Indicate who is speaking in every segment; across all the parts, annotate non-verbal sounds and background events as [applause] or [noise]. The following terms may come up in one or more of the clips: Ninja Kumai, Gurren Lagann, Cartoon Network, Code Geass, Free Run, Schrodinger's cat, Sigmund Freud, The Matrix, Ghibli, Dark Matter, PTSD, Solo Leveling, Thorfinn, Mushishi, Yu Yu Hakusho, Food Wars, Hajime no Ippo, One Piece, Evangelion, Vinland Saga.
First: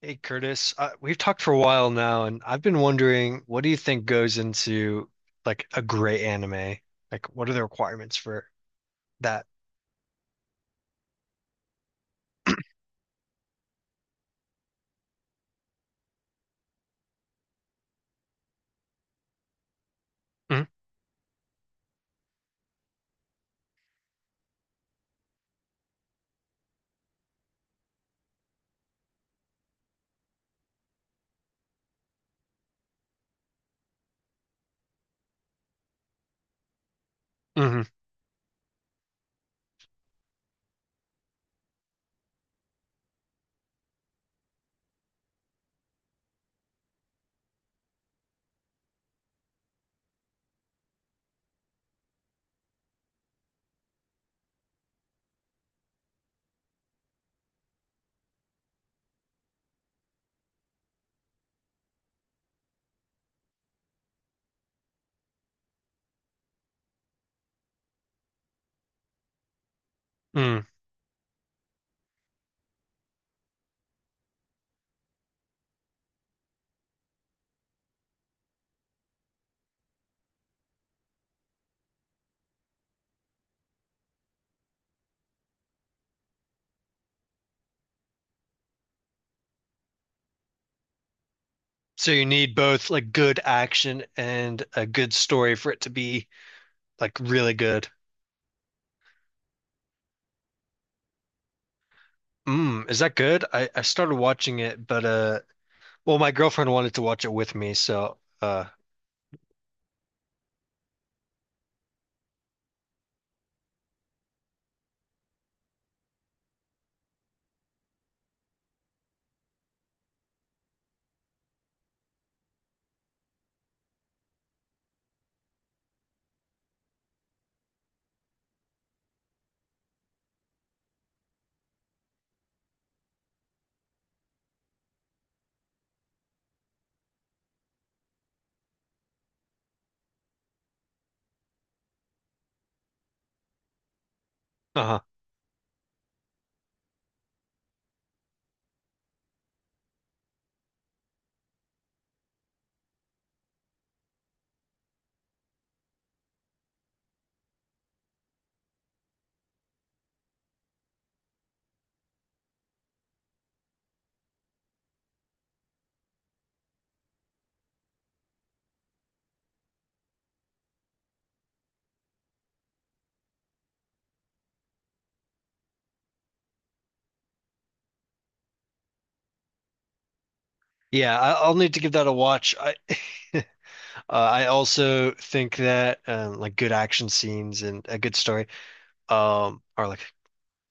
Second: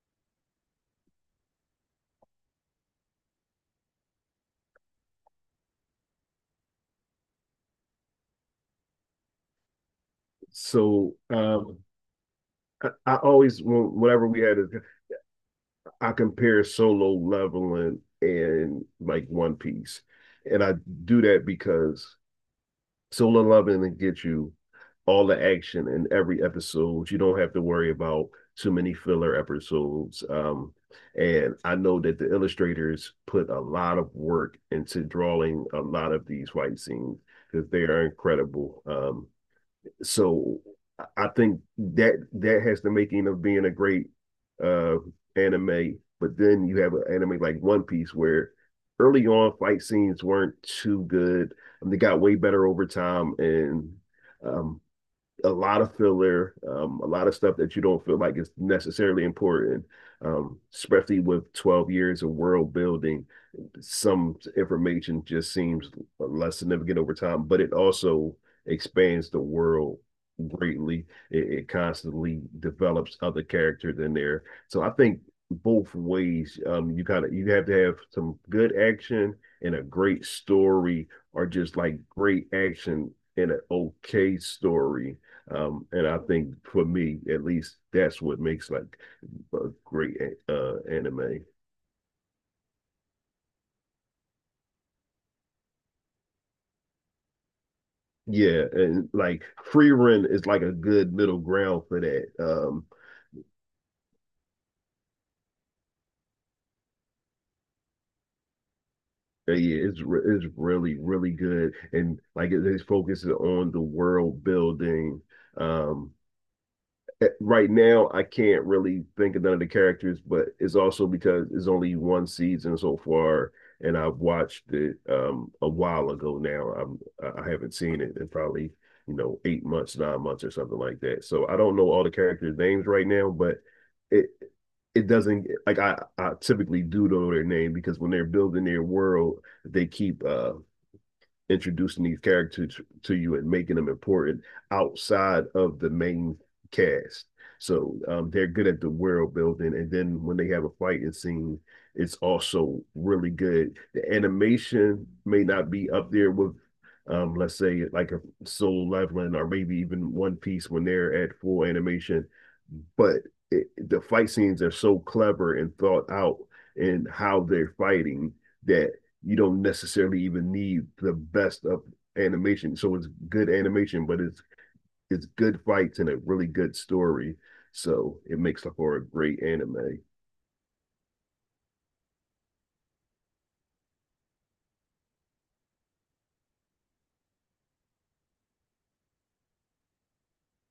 Speaker 1: Hey Curtis, we've talked for a while now, and I've been wondering, what do you think goes into like a great anime? Like, what are the requirements for that?
Speaker 2: So I always whenever we had it, I compare Solo Leveling and like One Piece, and
Speaker 1: Mm,
Speaker 2: I do that because Solo Leveling gets you all the action in every episode. You don't have to worry about too many filler episodes. And I know that the illustrators put a lot of work into drawing a lot of these fight scenes because
Speaker 1: mhm,
Speaker 2: they are incredible. So I think that that has the making of being a great uh anime. But then you have an anime like One Piece where early on fight scenes weren't too good. And they got way better over time and um a lot of filler, a lot of stuff that you don't feel like is necessarily important, especially with 12 years of world building. Some information just seems less significant over time, but it also expands the world
Speaker 1: mm.
Speaker 2: greatly. It constantly develops other characters in there. So I think both ways, you kind of you have to have some good action and a great story, or just like great action in an okay story and I think for me, at least, that's what makes like a great anime.
Speaker 1: So you need both like good action and a good story for it to be like really good.
Speaker 2: Yeah, and like Free Run is like a good middle ground for that.
Speaker 1: Mm, is that good? I started watching it, but well, my girlfriend wanted to watch it with me, so
Speaker 2: Yeah, it's really really good, and like it focuses on the world building. Um, right now I can't really think of none of the characters, but it's also because it's only one season so far, and I've watched it a while ago now. I haven't seen it in probably, you know, 8 months, 9 months or something like that. So I don't know all the characters' names right now, but it it doesn't like I typically do know their name because when they're building their world, they keep introducing these characters to you and making them important
Speaker 1: uh-huh.
Speaker 2: outside of the main cast. So they're good at the world building, and then when they have a fighting scene, it's also really good. The animation may not be up there with, let's say, like a Soul Leveling or maybe even One Piece when they're at full animation, but the fight scenes are so clever and thought out in how they're fighting that you don't necessarily even need the best of animation. So it's good animation, but it's good fights and a really good story. So it makes up for a great anime.
Speaker 1: Yeah, I'll need to give that a watch. I [laughs] I also think that like good action scenes and a good story, are like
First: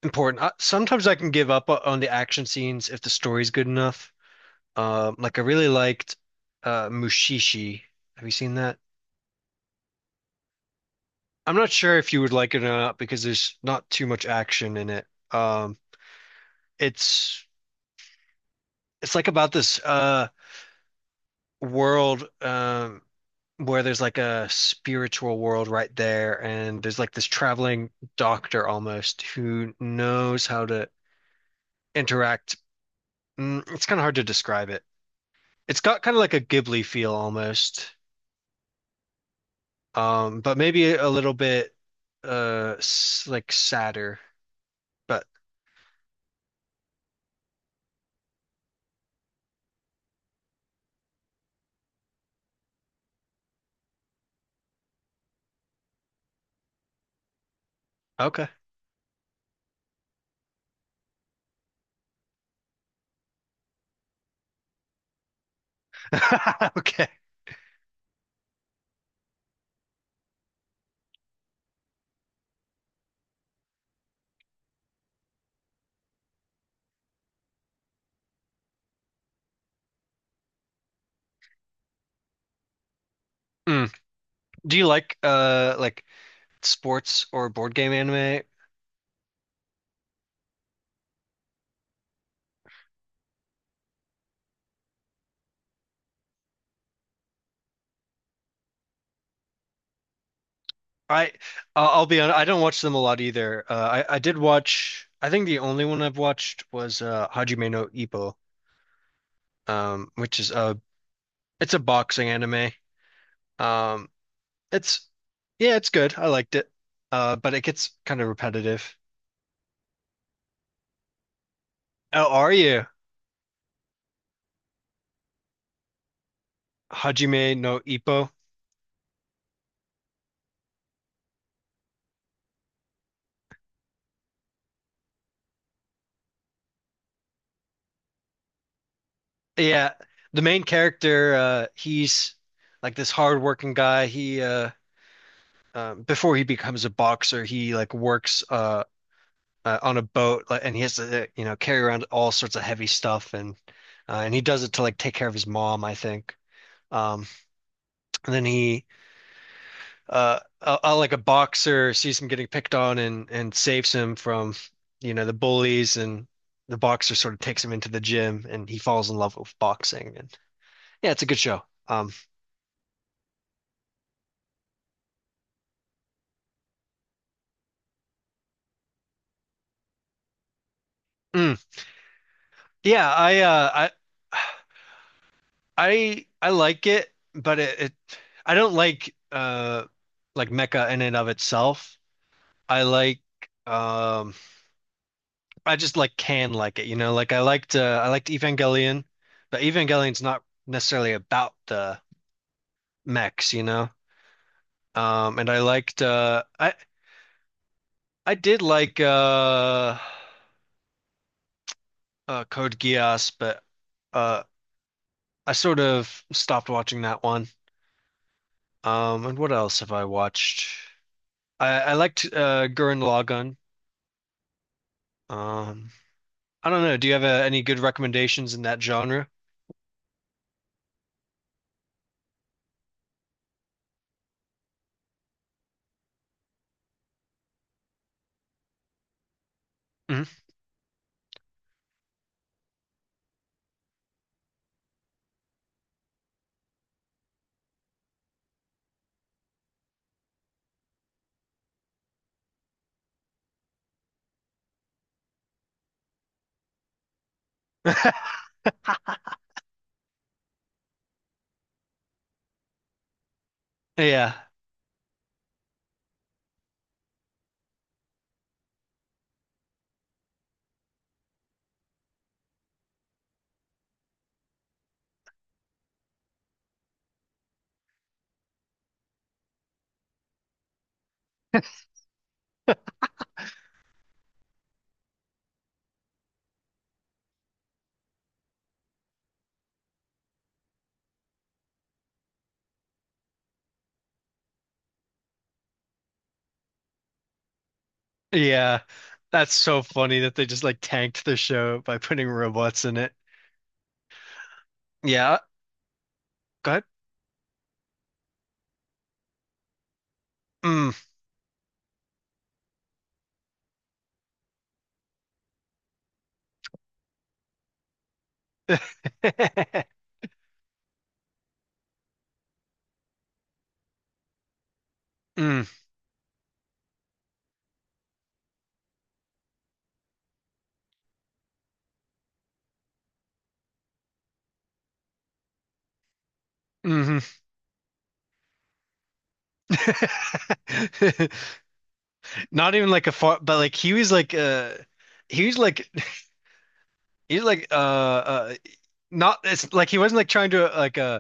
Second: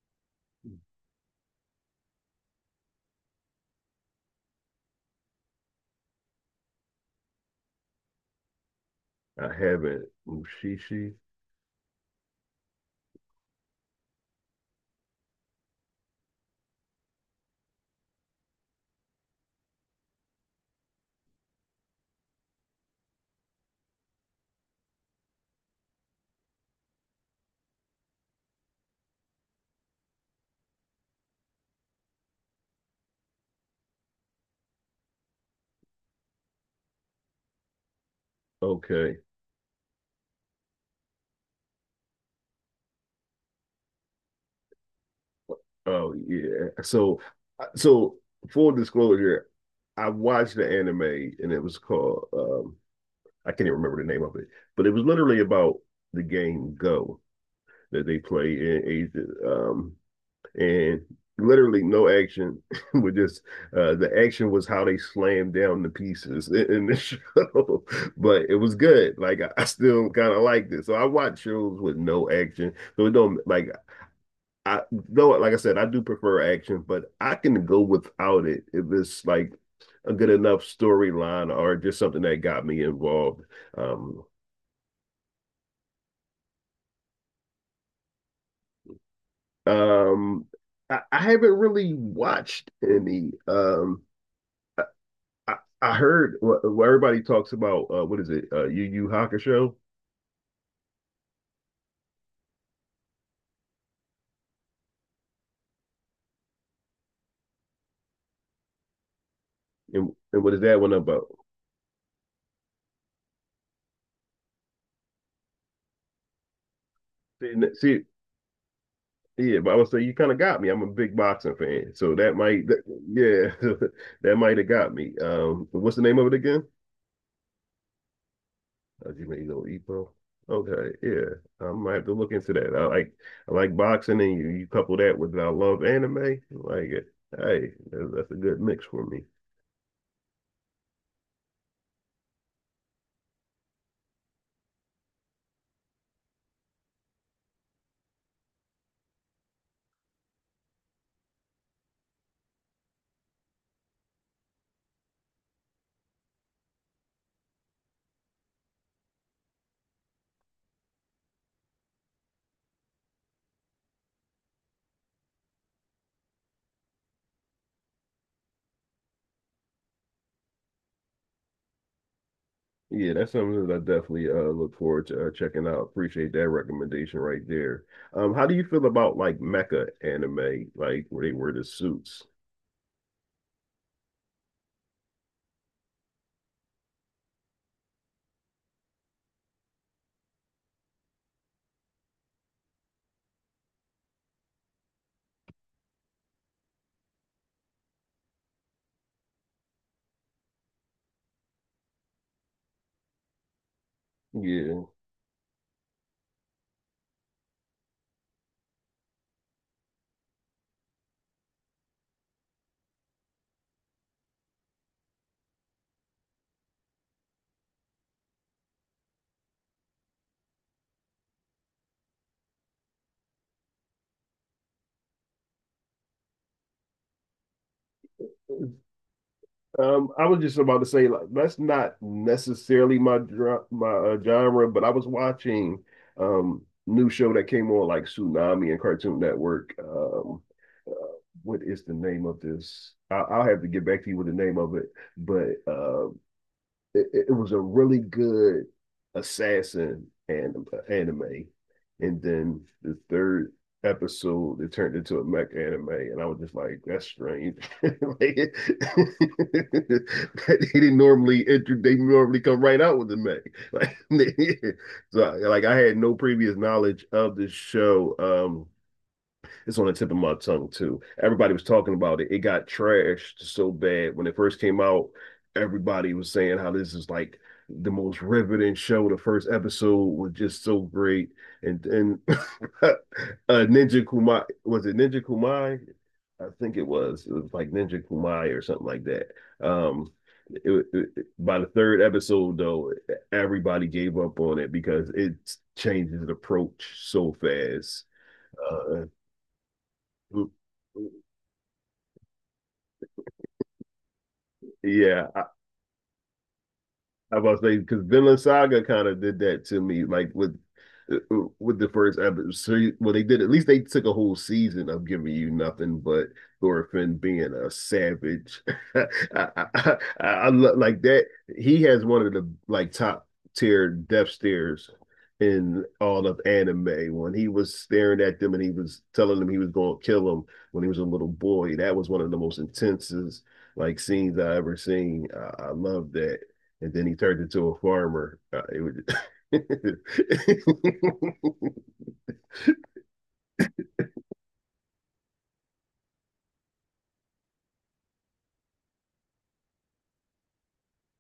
Speaker 1: important. Sometimes I can give up on the action scenes if the story's good enough. Like I really liked Mushishi. Have you seen that?
Speaker 2: I haven't Mushishi.
Speaker 1: I'm not sure if you would like it or not because there's not too much action in it. Um, it's it's like about this world, where there's like a spiritual world right there, and there's like this traveling doctor almost who knows how to interact. Mm, it's kind of hard to describe it. It's got kind of like a Ghibli feel almost,
Speaker 2: Okay.
Speaker 1: but maybe a little bit s like sadder. But
Speaker 2: Oh yeah. So full disclosure, I watched the anime and it was called I can't even remember the name of it, but it was literally about the game Go that they
Speaker 1: okay,
Speaker 2: play in Asia, and literally no action [laughs] with just the action was how they slammed down the pieces [laughs]
Speaker 1: [laughs]
Speaker 2: in the
Speaker 1: okay.
Speaker 2: show [laughs] but it was good like I still kind of liked it so I watch shows with no action so it don't like I though like I said I do prefer action but I can go without it if it's like a good enough storyline or just something that got me involved
Speaker 1: Mm.
Speaker 2: um.
Speaker 1: Do you like sports or board game anime?
Speaker 2: Um, I haven't really watched any. I, I, I heard what everybody talks about. What is it? Yu Yu Hakusho,
Speaker 1: I I'll I'll be honest, I don't watch them a lot either. I did watch. I think the only one I've watched was Hajime no Ippo,
Speaker 2: and
Speaker 1: which
Speaker 2: and
Speaker 1: is
Speaker 2: what is
Speaker 1: a
Speaker 2: that one about?
Speaker 1: it's a boxing anime. Um, it's yeah, it's good. I liked it. But it gets
Speaker 2: See,
Speaker 1: kind of repetitive.
Speaker 2: yeah, but I would say you kind of got me. I'm a big boxing fan, so
Speaker 1: Oh,
Speaker 2: that
Speaker 1: are
Speaker 2: might, that,
Speaker 1: you?
Speaker 2: yeah, [laughs] that might have got me. What's the name of it again?
Speaker 1: Hajime no Ippo.
Speaker 2: Hajime no Ippo. Okay, yeah, I might have to look into that. I like boxing, and you couple that with I love anime. Like, hey, that's a good mix for me.
Speaker 1: Yeah, the main character, he's like this hardworking guy. He before he becomes a boxer, he like works on a boat, like, and he has to you know, carry around all sorts of heavy stuff, and he does it to like take care of his mom, I think. Um, and then he like a boxer sees him getting picked on and saves him from, you know, the bullies, and the boxer sort of takes him into the gym and he falls in love with boxing, and yeah, it's a good show. Um,
Speaker 2: Yeah, that's something that I definitely look forward to checking out. Appreciate that recommendation right there. How do you feel about like mecha anime, like where they wear
Speaker 1: mm.
Speaker 2: the suits?
Speaker 1: Yeah, I I I like it, but it I don't like mecha in and of itself. I like um I just like can like it, you know, like I liked Evangelion, but Evangelion's not necessarily about the mechs, you know.
Speaker 2: Yeah.
Speaker 1: And I liked I did like Code Geass, but uh I sort of stopped watching that one. And what else have I watched? I liked Gurren Lagann. Um I don't know, do you have any good recommendations in that genre?
Speaker 2: I was just about to say like that's not necessarily my genre, but I was watching um new show that came on like Tsunami and Cartoon Network.
Speaker 1: Mhm.
Speaker 2: What is the name of this? I'll have to get back to you with the name of it, but it was a really good anime, and then the third episode it turned into a mech anime, and I was just like, that's strange. [laughs] like, [laughs] they didn't normally they normally come right out with the mech. Like,
Speaker 1: Yeah.
Speaker 2: [laughs] so like I had no previous knowledge of this show. It's on the tip of my tongue too. Everybody was talking about it. It got trashed so bad when it first came out. Everybody was saying how this is like the most riveting show. The first episode was just so great, and [laughs] uh, Ninja Kumai was it Ninja Kumai? I think it was. It was like Ninja Kumai or something like that. Um, it, it, by the third episode, though, everybody gave up on it because it changes the approach so fast.
Speaker 1: Yeah. That's so funny that they
Speaker 2: Uh,
Speaker 1: just like tanked the show by putting robots in it.
Speaker 2: yeah,
Speaker 1: Yeah.
Speaker 2: I,
Speaker 1: Go ahead.
Speaker 2: I was about to say because Vinland Saga kind of did that to me, like with
Speaker 1: Mm.
Speaker 2: with the first episode. So, well, they did at least they took a whole season of giving you nothing but Thorfinn being a savage. [laughs] I, I, I,
Speaker 1: [laughs]
Speaker 2: I love like that. He has one of the like top tier death stares
Speaker 1: Mm.
Speaker 2: in all of anime when he was staring at them and he was telling them he was going to kill him when he was a little boy. That was one of the most intensest like scenes I ever seen. I love that and then he
Speaker 1: Mhm.
Speaker 2: turned into a farmer. [laughs] [laughs]
Speaker 1: [laughs] Not even like a far, but like he was like he was like he was like not it's like he wasn't like trying to like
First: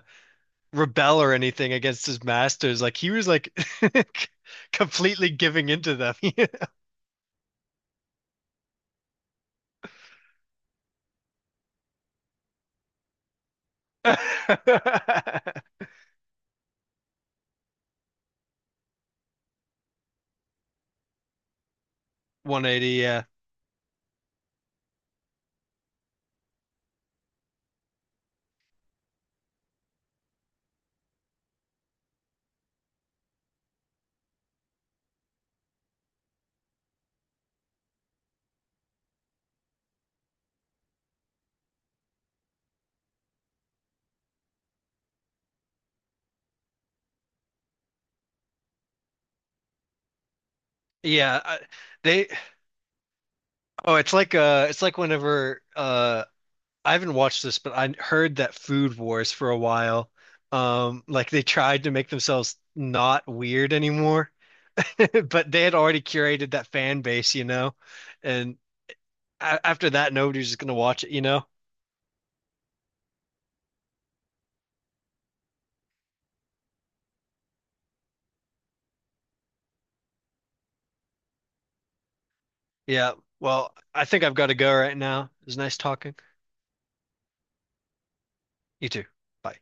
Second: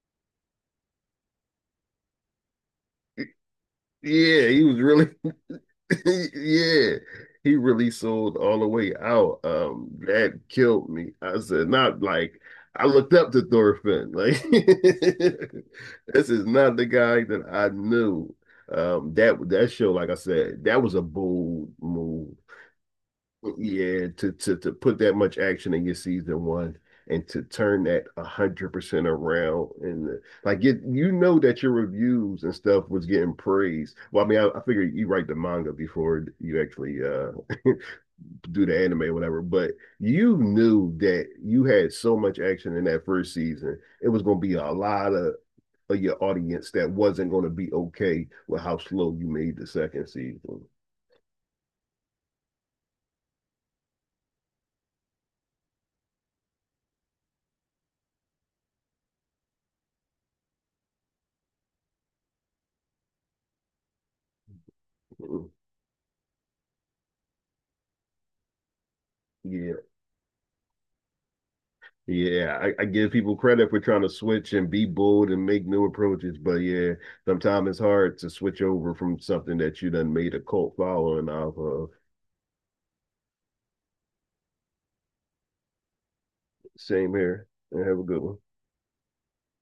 Speaker 1: rebel or anything against his masters, like he was like [laughs]
Speaker 2: yeah, he was really,
Speaker 1: completely giving
Speaker 2: [laughs]
Speaker 1: into them
Speaker 2: yeah, he really sold all the way out. That killed me. I said, not like I looked up to Thorfinn. Like, [laughs]
Speaker 1: 180.
Speaker 2: this is not the guy that I knew. That show, like I said, that was a bold move.
Speaker 1: [laughs] Yeah,
Speaker 2: Yeah, to to put that much action in your season one and to turn that 100% around and the, like it, you know that your reviews and stuff was getting praised. Well, I mean, I figure you write the manga before you actually [laughs] do the anime or whatever, but you knew that you had so much action in that first season, it was going to be a lot of your audience that wasn't going to be okay with how slow you made the second season.
Speaker 1: yeah, they oh it's like whenever I haven't watched this, but I heard that Food Wars for a while. Like they tried to make themselves not weird anymore, [laughs] but
Speaker 2: Mhm.
Speaker 1: they had already curated that fan base, you know. And a
Speaker 2: Yeah,
Speaker 1: after that, nobody's just gonna watch it, you know.
Speaker 2: I give people credit for trying to switch and be bold and make new approaches, but yeah, sometimes it's hard to switch over from something that you done made a cult following off of.
Speaker 1: Yeah. Well, I think I've got to go right now. It was nice talking.
Speaker 2: Same here. And have a good one.
Speaker 1: You too. Bye.